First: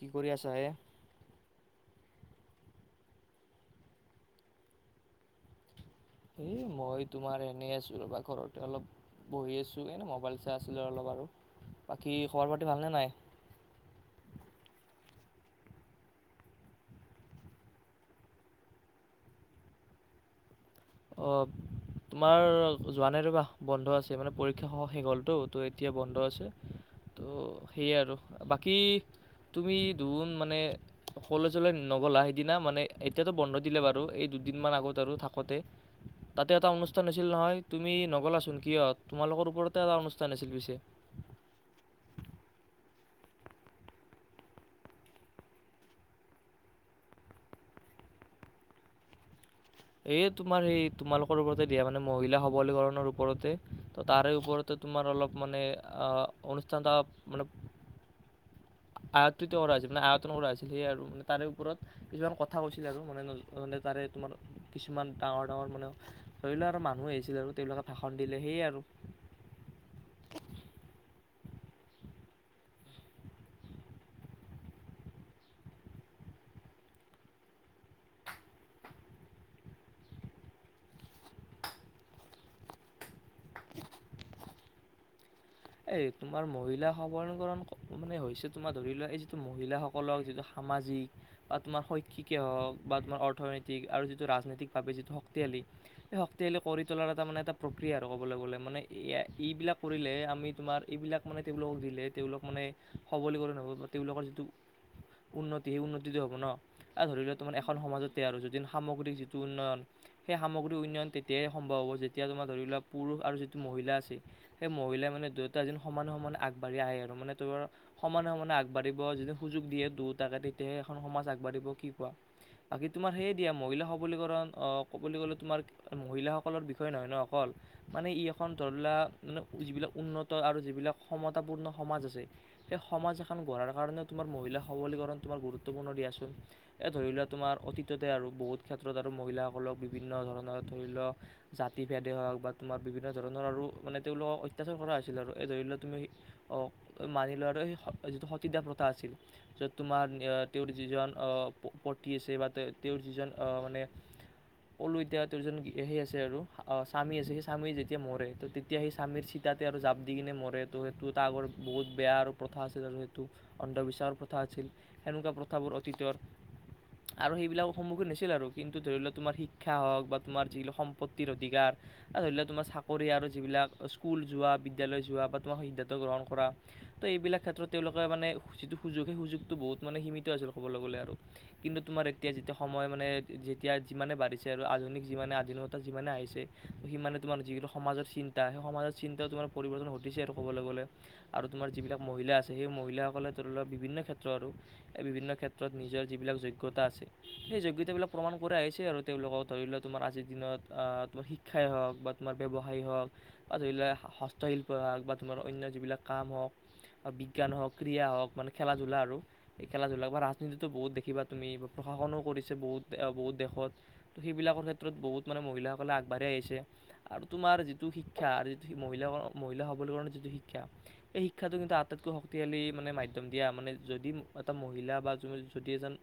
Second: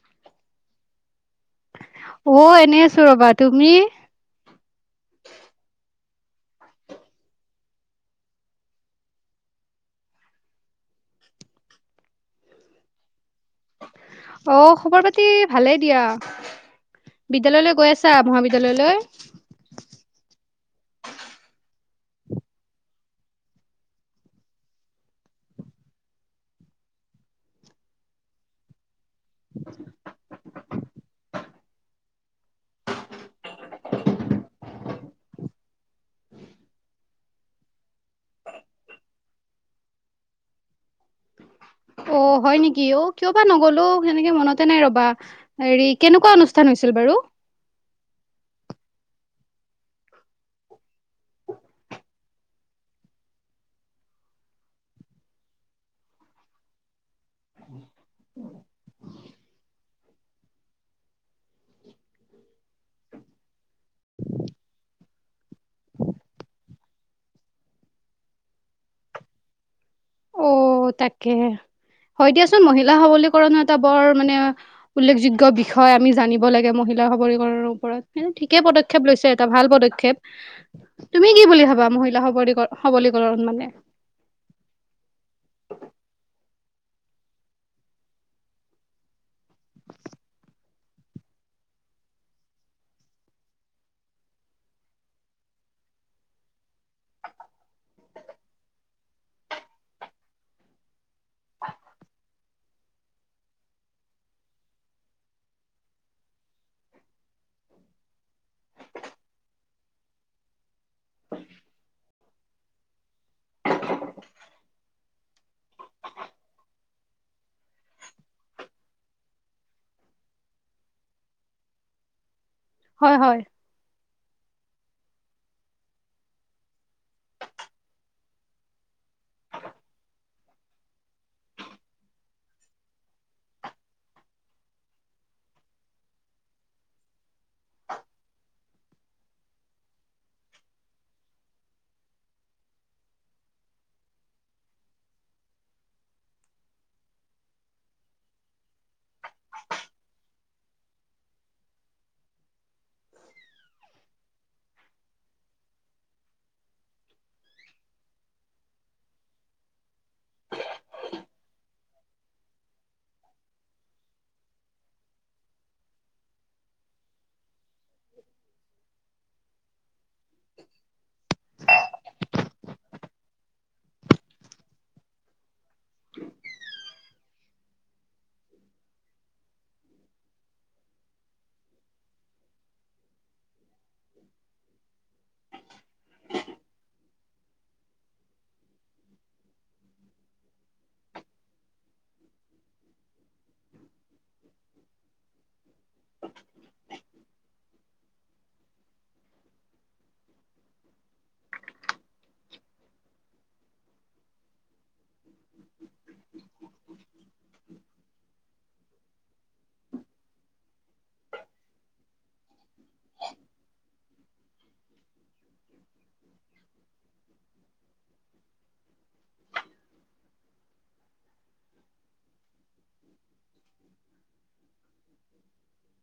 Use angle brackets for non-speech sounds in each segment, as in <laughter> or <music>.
কি কৰি আছা হে? অ', এনেই আছো ৰ'বা, তুমি? এ মই তোমাৰ এনেই আছো ৰ'বা ঘৰতে অলপ বহি আছো, এনেই মোবাইল চাই আছিলো অলপ। আৰু বাকী খবৰ পাতি ভালনে নাই? অ', খবৰ পাতি ভালেই দিয়া। বিদ্যালয়লৈ গৈ আছা, মহাবিদ্যালয়লৈ? অ'। তোমাৰ যোৱা নাই ৰ'বাহ, বন্ধ আছে মানে পৰীক্ষা সমূহ শেষ হ'লতো ত' এতিয়া বন্ধ আছে। ত' সেয়ে আৰু বাকী তুমি <unintelligible> মানে কলেজলৈ নগ'লা, সেইদিনা মানে এতিয়াতো বন্ধ দিলে বাৰু। এই দুদিন মান আগত আৰু থাকোতে তাতে এটা অনুষ্ঠান হৈছিল নহয়, তুমি নগলাচোন কিয়? তোমালোকৰ ওপৰতে এটা অনুষ্ঠান আছিল পিছে। অ', হয় নেকি? অ', কিয়বা নগলো, সেনেকে মনতে নাই ৰ'বা হেৰি কেনেকুৱা অনুষ্ঠান হৈ আছিল বাৰু। এই তোমাৰ সেই তোমালোকৰ ওপৰতে দিয়ে মানে, মহিলা সবলীকৰণৰ ওপৰতে ত' তাৰে ওপৰতে তোমাৰ অলপ মানে, অ', অনুষ্ঠান এটা মানে আয়ত্তটো কৰা হৈছিল, আয়ত যত্ন কৰা হৈছিল সেয়ে আৰু, মানে তাৰে ওপৰত কিছুমান কথা কৈছিলে আৰু মানে তাৰে তোমাৰ কিছুমান ডাঙৰ ডাঙৰ মানে ধৰি লওক আৰু মানুহ আহিছিলে আৰু তেওঁবিলাকে ভাষণ দিলে সেয়ে আৰু। অ' তাকে। হয় দিয়াচোন মহিলা সৱলীকৰণো এটা বৰ মানে উল্লেখযোগ্য বিষয় আমি জানিব লাগে। সবলীকৰৰ ওপৰত ঠিকে পদক্ষেপ লৈছে এটা ভাল পদক্ষেপ, তুমি কি বুলি ভাবা? মহিলা সবলীকৰ সবলীকৰণ মানে। এ তোমাৰ মহিলা সবলীকৰণ মানে হৈছে তোমাৰ ধৰি লোৱা। মহিলাসকলক যিটো সামাজিক বা তোমাৰ শৈক্ষিকেই হওঁক বা তোমাৰ অৰ্থনৈতিক আৰু যিটো ৰাজনৈতিকভাৱে যিটো শক্তিশালী সেই <unintelligible> কৰি তোলাৰ এটা মানে এটা প্ৰক্ৰিয়া আৰু ক'বলৈ গ'লে, মানে <unintelligible> এইবিলাক কৰিলে আমি তোমাৰ এইবিলাক মানে তেওঁলোকক দিলে, তেওঁলোক মানে সৱলীকৰণ হ'ব বা তেওঁলোকৰ যিটো উন্নতি সেই উন্নতিটো হ'ব নহ, আৰু ধৰি লোৱা তোমাৰ এখন সমাজতে আৰু যদিন সামগ্ৰিক যিটো উন্নয়ন সেই সামগ্ৰী উন্নয়ন তেতিয়াইে সম্ভৱ হ'ব যেতিয়া তোমাৰ ধৰি লওোৱা পুৰুষ আৰু যিটো মহিলা আছে সেই মহিলাই মানে ত এ সমানে সমে আগবাঢ়ি আহে আৰু নে তাৰ সমানে সমানে আগবাঢ়িব য সুযোগ দিয়ে দুটা কাটি তেয়া এখন সমাজ আগবাঢ়িব কি কোৱা বাকী তোমাৰ হয় সেইয় হয় দিয়া মহিলা সবলীকৰণ। অ ক'বলৈ গ'লে তোমাৰ মহিলাসকলৰ বিষয়ে নহয় ন অকল মানে ই এখন ধৰিলা। যিবিলাক উন্নত। আৰু যিবিলাক সমতাপূৰ্ণ সমাজ আছে সেই সমাজ এখন গঢ়াৰ কাৰণেও তোমাৰ মহিলা সৱলীকৰণ গুৰুত্বপূৰ্ণ দিয়াচোন এ ধৰি লোৱা তোমাৰ অতীততে আৰু বহুত ক্ষেত্ৰত আৰু মহিলাসকলক বিভিন্ন ধৰণৰ ধৰি লওক জাতি ভেদে হওক বা তোমাৰ বিভিন্ন ধৰণৰ আৰু মানে তেওঁলোকক অত্যাচাৰ কৰা হৈছে। ছিল আৰু এই ধৰি লও তুমি মানি লোৱা আৰু সেই যিটো সতীদা প্ৰত আছিল। চ তোমাৰ তেওঁৰ যিজন আহ পতি আছে, বা তেওঁ তেওঁৰ যিজন মানে অলো এতিয়া তোৰজন সেই আছে আৰু স্বামী আছে সেই স্বামী যেতিয়া মৰে ত তেতিয়া সেই স্বামীৰ ইয়াতে আৰু যাব দি কিনে মৰে ত' সেইটো তাৰ আগৰ বহুত বেয়া আৰু প্ৰথা আছিল আৰু সেইটো অন্ধবিশ্বাসৰ প্ৰথা আছিল। সেনেকুৱা প্ৰথাবোৰ অতীতৰ আৰু সেইবিলাক সন্মুখীন নাছিল আৰু কিন্তু ধৰি লোৱাক তোমাৰ শিক্ষা হওক বা তোমাৰ যিলাক সম্পত্তিৰ অধিকাৰ ধৰি লোৱা তোমাৰ চাকৰি আৰু যিবিলাক স্কুল যোৱা বিদ্যালয় যোৱা বা তোমাক সিদ্ধান্ত গ্ৰহণ কৰা তো এইবিলাক ক্ষেত্ৰত তেওঁলোকে মানে যিটো সুযোগ, সেই সুযোগটো বহুত মানে সীমিত আছিল ক'বলৈ গ'লে আৰু কিন্তু তোমাৰ এতিয়া যেতিয়া সময় মানে যেতিয়া যিমানে বাঢ়িছে আৰু। ধুন যি আধুনতা যিমানে আহিছে সিমানে তোমাৰ যিটো সমাজৰ চিন্তা সেই সমাজৰ চিন্তা তোমাৰ পৰিৱৰ্তন ঘটিছে আৰু ক'বলৈ গ'লে আৰু তোমাৰ যিবিলাক মহিলা আছে সেই মহিলাসকলে ধৰি লওক বিভিন্ন ক্ষেত্ৰ আৰু। বিভিন্ন ক্ষেত্ৰত নিজৰ যিবিলাক যোগ্য়তা আছে সেই যোগ্য়তা বিলাক প্ৰমাণ কৰা আহিছে আৰু তেওঁলোকক জ দিনতাৰ বা তাৰৱসায় হ তটইল পক বা তোমৰ অন্য যিবিলাক কাম হওক বিজ্ঞান হওক ক্ৰড়া হওক মান খেলা ধূলা আৰু খেলা ধূলা বা ৰাজনীতিতটো বহুত দেখিবা তুমি। প্ৰশাসনো কৰিছে বহুত বহুত দেশত ত সেইবিলাকৰ ক্ষেত্ৰত বহুত মানে মহিলাসকলে আগবাঢ়ি আহিছে। আৰু তোমাৰ যিটো শিক্ষা আৰু যিটো স মহিলা মহিলা হ'বল কাৰণৰ যিটো শিক্ষা, এই শিক্ষাটো কিন্তু আটাইতকৈ শক্তিশালী মানে মাধ্যম দিয়া মানে যদি এটা মহিলা বা যদি এজন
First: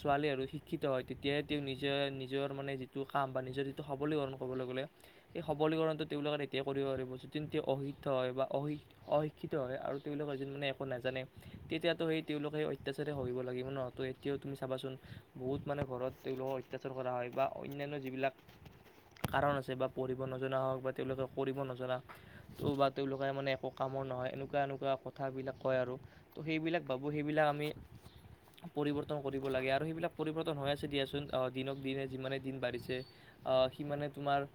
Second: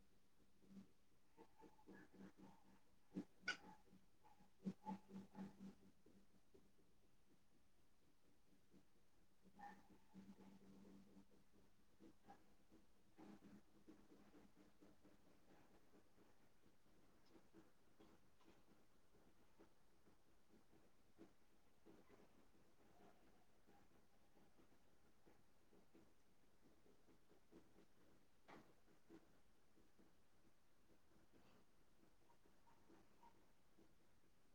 ছোৱালী আৰু শিক্ষিত হয় তেতিয়াই তেওঁ নিজে নিজৰ মানে যিটো কাম বা নিজৰ যিটো সবলীকৰণ ক'বলৈ গ'লে সেই সবলীকৰণটো তেওঁ তিয়া কৰিব পাৰিব যদি তেওঁ অসিক হয় বা অহ অক শিক্ষিত হয় আৰু তেওঁলোকে যদি মানে একো নাজানে তেতিয়াতো সেই তেওঁলোকে অত্যাচাৰাৰে সহিব লাগে ন তহ এয়া তুমি চাবাচোন বহুত মানে ঘৰত তেওঁলোকক অত্যাচাৰ কৰা হয় বা অনন্্যান্য় যিবিলাক কাৰণ আছে বা পঢ়িব নজনা হওক বা তেওঁলোকে কৰিব নজনা বা তেওঁলোকে মানে একো কামৰ নহয় এনেকুৱা এনেকুৱা কথাবিলাক কয় আৰু ত' সেইবিলাক ভাবোঁ সেইবিলাক আমি এক পৰিৱৰ্তন কৰিব লাগে আৰু সেইবিলাক পৰিৱৰ্তন হৈ আছে দিয়াচোন আহ দিনক দিনে যিমানে দিন বাঢ়িছে। আহ সিমানে তোমাৰ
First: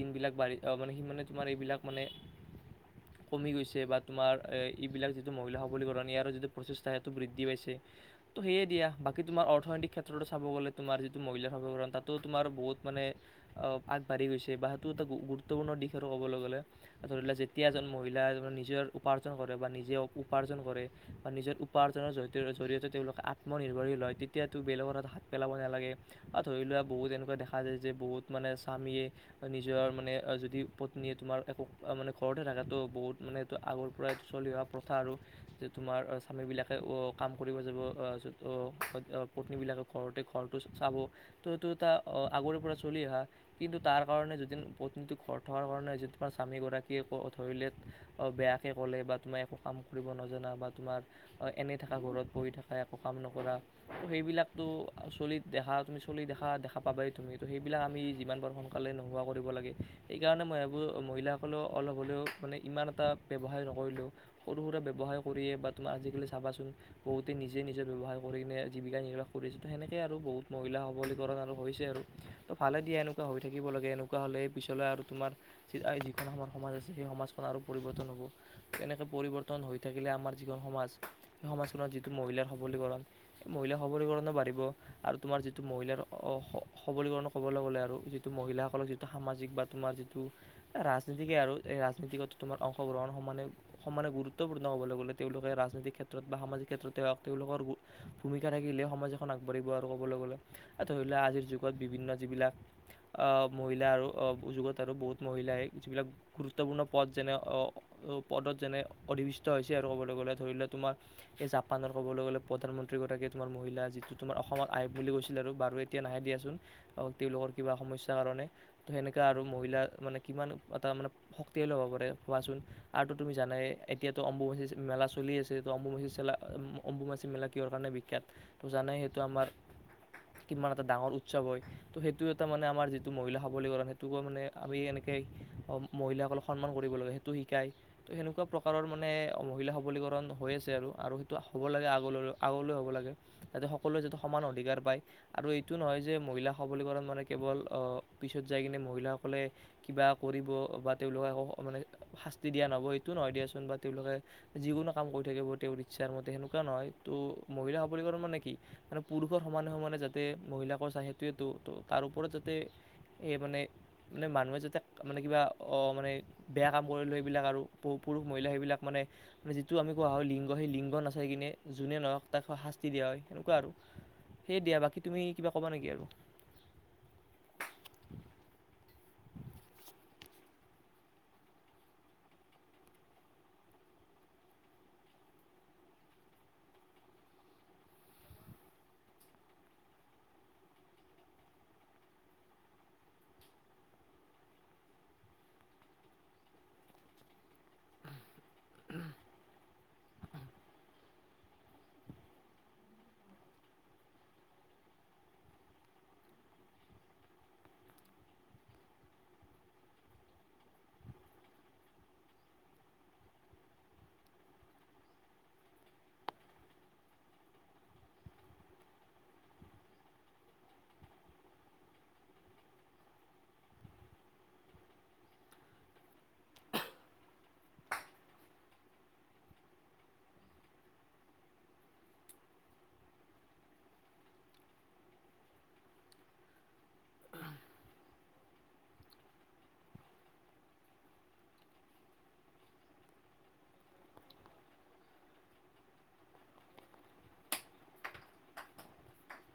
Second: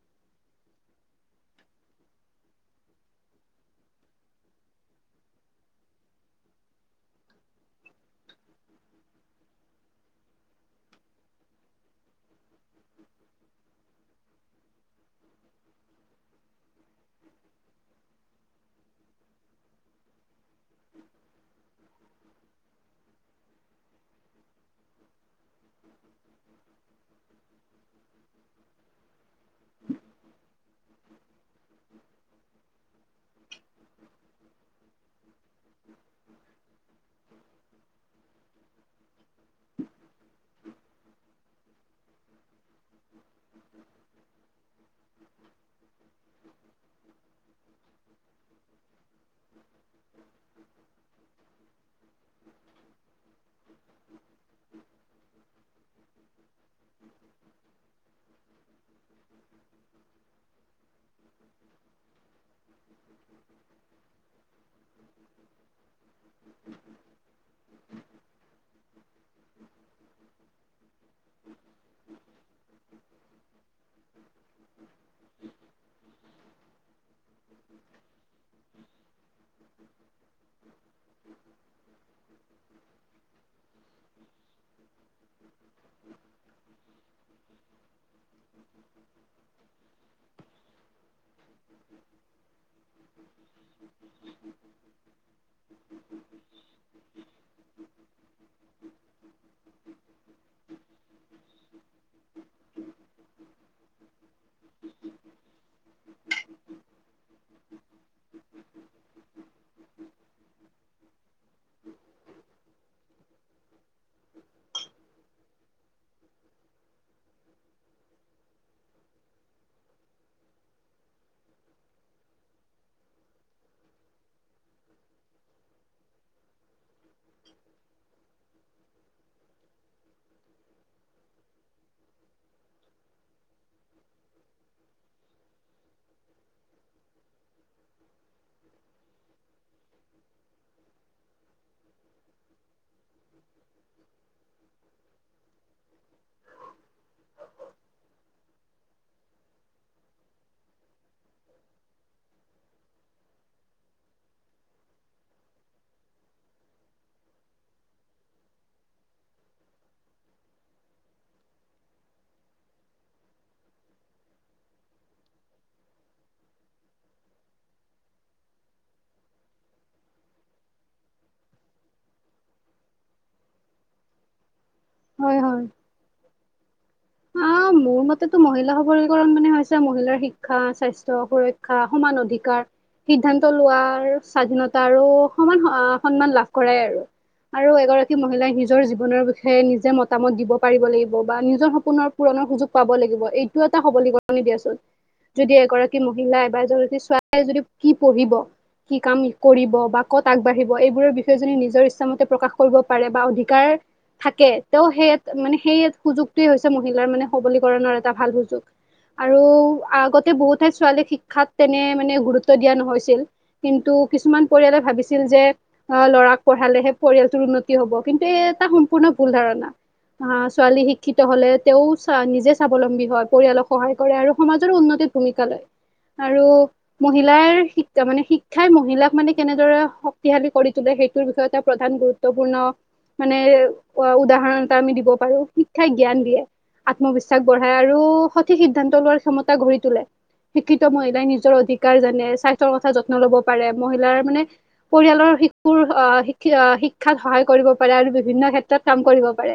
দিন বিলাক বাঢ়ি মানে সিমানে তোমাৰ এইবিলাক মানে <inaudible> কমি গৈছে বা তোমাৰ এ-এইবিলাক যিটো মহিলা সবলীকৰণ ইয়াৰো যিটো প্ৰচেষ্টা সেইটো বৃদ্ধি পাইছে। ত' সেয়ে দিয়া, বাকী তোমাৰ অৰ্থনৈতি ক্ষেত্ৰতো চাব গ'লে তোমাৰ যিটো মহিলাৰ সবলীকৰণ তাতো তোমাৰ বহুত মানে আগবাঢ়ি গৈছে বা সেইটো এটা গুৰুত্বপূৰ্ণ দিশ আৰু কবলৈ গ'লে। ধৰি লোৱা যেতিয়া এজন মহিলা নিজৰ উপাৰ্জন কৰে বা নিজে উপাৰ্জন কৰে বা নিজৰ উপাৰ্জন। জৰিয়তে তেওঁলোকে আত্মনিৰ্ভৰশীল হয় তেতিয়াতো বেলেগৰ পেলাব নালাগে আৰু ধৰি লোৱা বহুত এনেকুৱা দেখা যায় যে বহুত মানে স্বামীয়ে নিজৰ মানে যদি পত্নীয়ে তোমাৰ একো মানে ঘৰতে থকাটো বহুত মানে এইটো আগৰ পৰাই এইটো চলি অহা প্ৰথা আৰু যে তোমাৰ স্বামীবিলাকে কাম কৰিব যাব' পত্নীবিলাকে ঘৰতে ঘ টো আগৰে পৰা চলি অা কিন্তু তাৰ কাৰণে যদিৰ থ কাৰণে <unintelligible> স্বামীগৰাকীয়ে ক ধৰিলে বেয়াকে ক'লে বা তুমি একো কাম কৰিব নজানা বা তোমাৰ এনেই থাকা ঘৰত বহি থকা একো কাম নকৰা সেইবিলাকটো চলিত দেখা তুমি চলি দেখা দেখা পাবাই তুমিতো সেইবিলাক আমি যিমান পাৰোঁ সোনকালে নোহোৱা কৰিব লাগে। সেইকাৰণে, মই এইবোৰ মহিলাসকলেও অলপ হ'লেও মানে ইমান এটা ব্যৱসায় নকৰিলেও সৰু-সুৰা ব্যৱসায় কৰিয়ে বা তোমাৰ আজি আজিকালি চাবাচোন বহুতে নিজে নিজে ব্যৱহাৰ কৰি কিনে জীৱিকা নিৰ্বাহ কৰিছো সেনেকে। আৰু বহুত মহিলা সবলীকৰণ আৰু হৈছে আৰু ত' ভালে দিয়া এনেকুৱা হৈ থাকিব লাগে এনেকুৱা হলে পিছলৈ তোমাৰ যি যিখন আমাৰ সমাজ আছে, সেই সমাজখন আৰু পৰিৱৰ্তন হ'ব এনেকে পৰিৱৰ্তন হৈ থাকিলে আমাৰ যিখন সমা সমাজ সেই সমাজখনত যিটো মহিলাৰ সবলীকৰণ সেই মহিলাৰ সবলীকৰণো বাঢ়িব, আৰু তোমাৰ যিটো মহিলাৰ সবলীকৰণ ক'বলৈ গ'লে আৰু যিটো মহিলাসকলক যিটো সামাজিক বা তোমাৰ যিটো ৰাজনীতিকে আৰু এই ৰাজনীতিকত তোমাৰ অংশগ্ৰহণ সমানে সমানে গুৰুত্বপূৰ্ণ হ'বলৈ গ'লে তেওঁলোকে ৰাজনৈতিক ক্ষেত্ৰত বা সামাজিক ক্ষেত্ৰত তেওঁলোকৰ ভূমিকা থাকিলে সমাজ এখন আগাঢ়িব আৰু ধৰি লোৱা আজিৰ যুগত বিভিন্ন যিবিলাক আহ মহিলা আৰু যগত পদ যেনে পদত যেনে অধিৱিষ্ট হৈছে আৰু ক'বলৈ গ'লে ধৰি লোৱা তোমাৰ এই জাপানৰ ক'বলৈ গ'লে প্ৰধানমন্ত্ৰীগৰাকীয়ে তোমাৰ মহিলা তোমাৰ অসমত আহিব বুলি কৈছিল আৰু বাৰু এতিয়া নাহে দিয়াচোন তেওঁলোকৰ কিবা সমস্যাৰ কাৰণে তেনেকৈ আৰু মহিলা মানে কিমান এটা মানে শক্তিালী হ'ব পাৰে কোৱাচোন আৰুটো তুমি জানে এতিয়াতো অম্বুবাশী মেলা চলি আছে অম্বুমাচী চা অম্বুমাচী মেলা কিহৰ কাৰণে বিখ্যাত ত জানেই সেইটো আমাৰ কিমান এটা ডাঙৰ উৎসৱ হয় ত সেইটো এটা মানে আমাৰ যিটো মহিলা সৱলীকৰণ সেইটোোকে মানে আমি এনেকৈ মহিলাসকলক সন্মান কৰিব লাগে সেইটো শিকায় তো সেনেকুৱা প্ৰকাৰৰ মানে মহিলা সবলীকৰণ হৈ আছে আৰু সেইটো হ'ব লাগে আগলৈ আগলৈ হ'ব লাগে যাতে সকলোৱে যিটো সমান অধিকাৰ পায় আৰু এইটো নহয় যে মহিলা সৱলীকৰণ মানে কেৱল পিছত যাই কিনে মহিলাসকলে কিবা কৰিব বা তেওঁলোকে মানে শাস্তি দিয়া নহব সেটো নহয় দিয়াচোন বা তেওঁলোকে যিকোনো কাম কৰি থাকিব তেওঁৰ ইচ্ছাৰ মতে সেনেকুৱা নহয় ত' মহিল সলীকৰণ মানে কি মানে পুৰুষৰ সমানে সমানে যাতে মহিলাকো চাই সেইটোৱেটো তাৰ ওপৰত যাতে এই মানে মানে মানুহে যাতে মানে কিবা অ মানে বেয়া কাম কৰিলো সেইবিলাক আৰু পুৰুষ মহিলা সেইবিলাক মানে মানে যিটো আমি কোৱা হয় লিংগ সেই লিংগ নাচাই কিনে যোনে নহওক তাক শাস্তি দিয়া হয় সেনেকুৱা আৰু। সেই দিয়া বাকী তুমি কিবা ক'বা নেকি আৰু? অহ মোৰ মতেতো মহিলা সবলীকৰণ মানে হৈছে মহিলাৰ শিক্ষা, স্বাস্থ্য, সুৰক্ষা সমান অধিকাৰ সিদ্ধান্ত লোৱাৰ স্বাধীনতা আৰু সমান সন্মান লাভ কৰাই আৰু। আৰু এগৰাকী মহিলাই নিজৰ জীৱনৰ বিষয়ে নিজে মতামত দিব পাৰিব লাগিব বা নিজৰ স পুনৰ পূৰণৰ সুযোগ পাব লাগিব এইটোও এটা সবলীকৰণে দিয়াচোন। যদি এগৰাকী মহিলাই বা এৰাকী ছোৱাই যদি কি পঢ়িব। কি কাম কৰিব বা ক'ত আগবাঢ়িব এইবোৰৰ বিষয়ে যদি নিজৰ ইচ্ছামতে প্ৰকাশ কৰিব পাৰে বা অধিকাৰ থাকে, ত সেইয়াত মানে সেইয়েত সুযোগটোৱে হৈছে মহিলাৰ মানে সবলীকৰণৰ এটা ভাল সুযোগ। আৰু আগতে বহুত ঠাইত ছোৱালীক শিক্ষাত তেনে মানে গুৰুত্ব দিয়া নহৈছিল কিন্তু <unintelligible> কিছুমান পৰিয়ালে ভাবিছিল যে আ ল'ৰাক পঢ়ালেহে পৰিয়ালটোৰ উন্নতি হ'ব কিন্তু এটা সম্প ভুল ধাৰণা। ছাল শিক্ষিত তেও হ'লে তেওঁ নিজে স্বাৱলম্বী হয়। পৰিয়ালক সহায় কৰে আৰু সমাজৰো উন্নতিৰ ভূমিকা লয়। আৰু মহিলাৰ, শিক্ষা মানে শিক্ষাই মহিলাক মানে কেনেদৰে শক্তিশালী কৰি তোলে সেইটোৰ বিষয়ে এটা প্ৰধান গুৰুত্বপূৰ্ণ মানে উদাহৰণ এটা আমি দিব পাৰো। শিক্ষাই জ্ঞান দিয়ে, আত্মবিশ্বাস বঢ়াই আৰু সঠিক সিদ্ধান্ত লোৱাৰ ক্ষমতা গঢ়ি তোলে। শিক্ষিত মহিলাই নিজৰ অধিকাৰ জানে স্বাস্থ্যৰ কথা যত্ন লব পাৰে মহিলাৰ মানে পৰিয়ালৰ শিশুৰ আহ শিক্ষাত সহায় কৰিব পাৰে আৰু বিভিন্ন ক্ষেত্ৰত কাম কৰিব পাৰে।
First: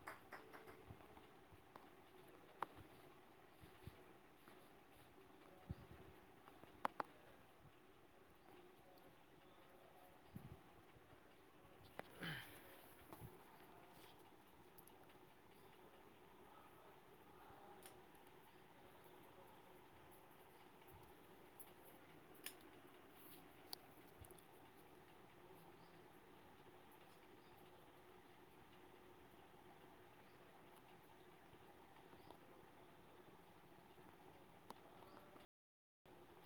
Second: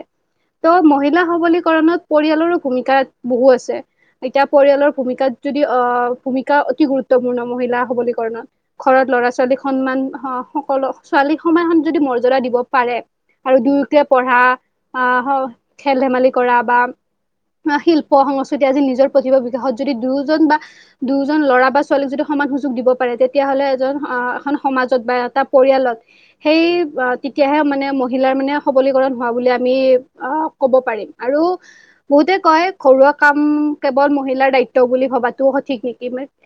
ত মহিলা সবলীকৰণত পৰিয়ালৰো ভূমিকা বহু আছে। এতিয়া পৰিয়ালৰ ভূমিকাত যদি অ ভূমিকা অতি গুৰুত্বপূৰ্ণ মহিলা সবলীকৰণত ঘৰত ল'ৰা-ছোৱালী সন্মান অ সকলো ছোৱালী সমান যদি মৰ্যদা দিব পাৰে আৰু দুয়কে পঢ়া বা খেল ধেমালি কৰা বা শিল্প সংস্কৃতি আজি নিজৰ প্ৰতিভা বিকাশত যদি দুয়োজন বা দুয়োজন ল'ৰা বা ছোৱালীক যদি সময় সুযোগ দিব পাৰে। তেতিয়া হ'লে এজন আহ সমত বা এটা পৰিয়ালত সেই তেতিয়াহে মানে মহিলাৰ মানে সবলীকৰণ হোৱা বুলি আমি ক'ব পাৰিম আৰু বহুতে কয় ঘৰুৱা কাম কেৱল মহিলাৰ দায়িত্ব বুলি ভবাতো হয়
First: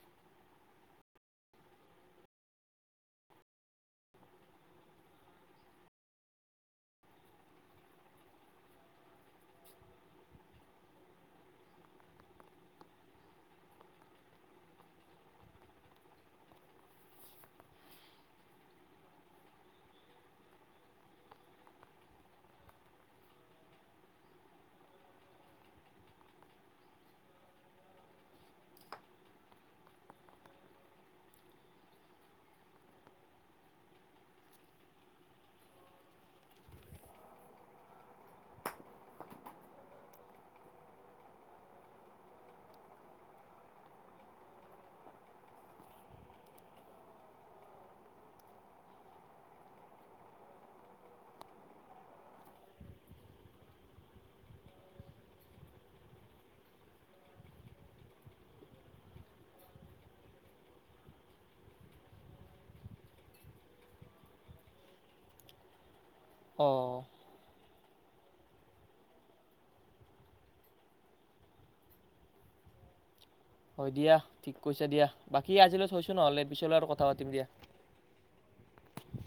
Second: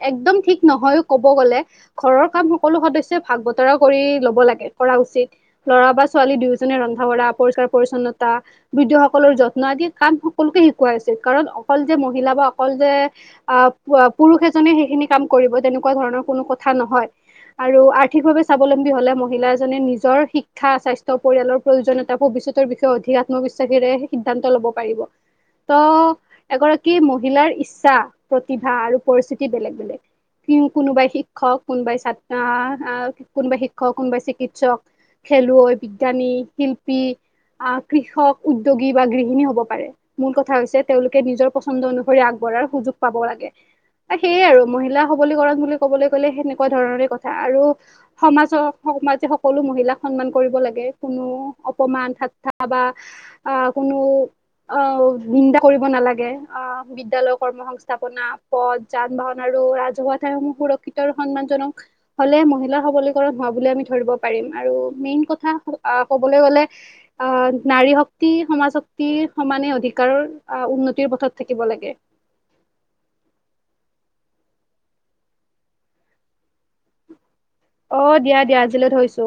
একম ঠিক নহয় ক'ব গলে, ঘৰৰ ক সকলো সদস ভাগ বতৰা কৰি লব লাগে কৰা উচিত ল'ৰা বা ছোৱালী দুয়োজনে ৰন্ধা বঢ়া পৰিষ্কাৰ পৰিছন্নতা বৃদ্ধ সকলৰ যত্ন আদি কাম সকলোকে শিকাই আছে কাৰণ অকল যে মহিলা বা অকল যে আহ পুৰুষ এজনে সেইখিনি কাম কৰিব তেনেকুৱা ধৰণৰ কোনো কথা নহয়। আৰু আৰ্থিকভাৱে স্বাৱলম্বী হ'লে মহিলা এাজনে নিজৰ শিক্ষা স্বাস্থ্য পৰিয়ালৰ প্ৰয়োজনিয়তা বিষয়ে অধিক আত্মবিশ্বাসেৰে সিদ্ধান্ত ল'ব পাৰিব। ত এগৰাকী মহিলাৰ ইচ্ছা, প্ৰতিভা আৰু পৰিস্থিতি বেলেগ বেলেগ। কোনোবাই শিক্ষক, কোনোবাই ছাত্ৰ, কোনোবাই শিক্ষক, কোনোবাই চিকিৎসক, খেলুৱৈ, বিজ্ঞানী, শিল্পী, কৃষক, উদ্যোগী বা গৃহিনী হ'ব পাৰে। মূল কথা হৈছে তেওঁলোকে নিজৰ পচন্দ অনুসৰি আগবঢ়াৰ সুযগ পাব লাগে। সেয়ে আৰু মহিলা সবলীকৰণ বুলি কবলৈ গলে সেনেকুৱা ধৰণৰে কথা আৰু সমাজৰ সমাজে সকলো মহিলাক সন্মান কৰিব লাগে কোনো অপমান থ বা আ কোনো অ নিন্দা কৰিব নালাগে। অ বিদ্যালৈ কৰ্ম সংস্থাপনা পথ যান বাহন আৰু আৰু ৰাজহুৱা ঠাইসমূহ সুৰক্ষিত আৰু সন্মান জনক হলে মহিলাৰ সবলীকৰণ হোৱা বুলি আমি ধৰিব পাৰিম। আৰু মেইন কথা ক'বলৈ গলে অ আহ নাৰী শক্তি সমাজ শক্তিৰ সমানে অধিকাৰৰ আহ উন্নতিৰ পথত থাকিব লাগে। <unintelligible> হয় দিয়া। ঠিক কৈছে দিয়া। বাকী আজিলৈ থৈছো নহ'লে পিছলৈ আৰু কথা পাতিম দিয়া অ দিয়া দিয়া আজিলৈ থৈছো।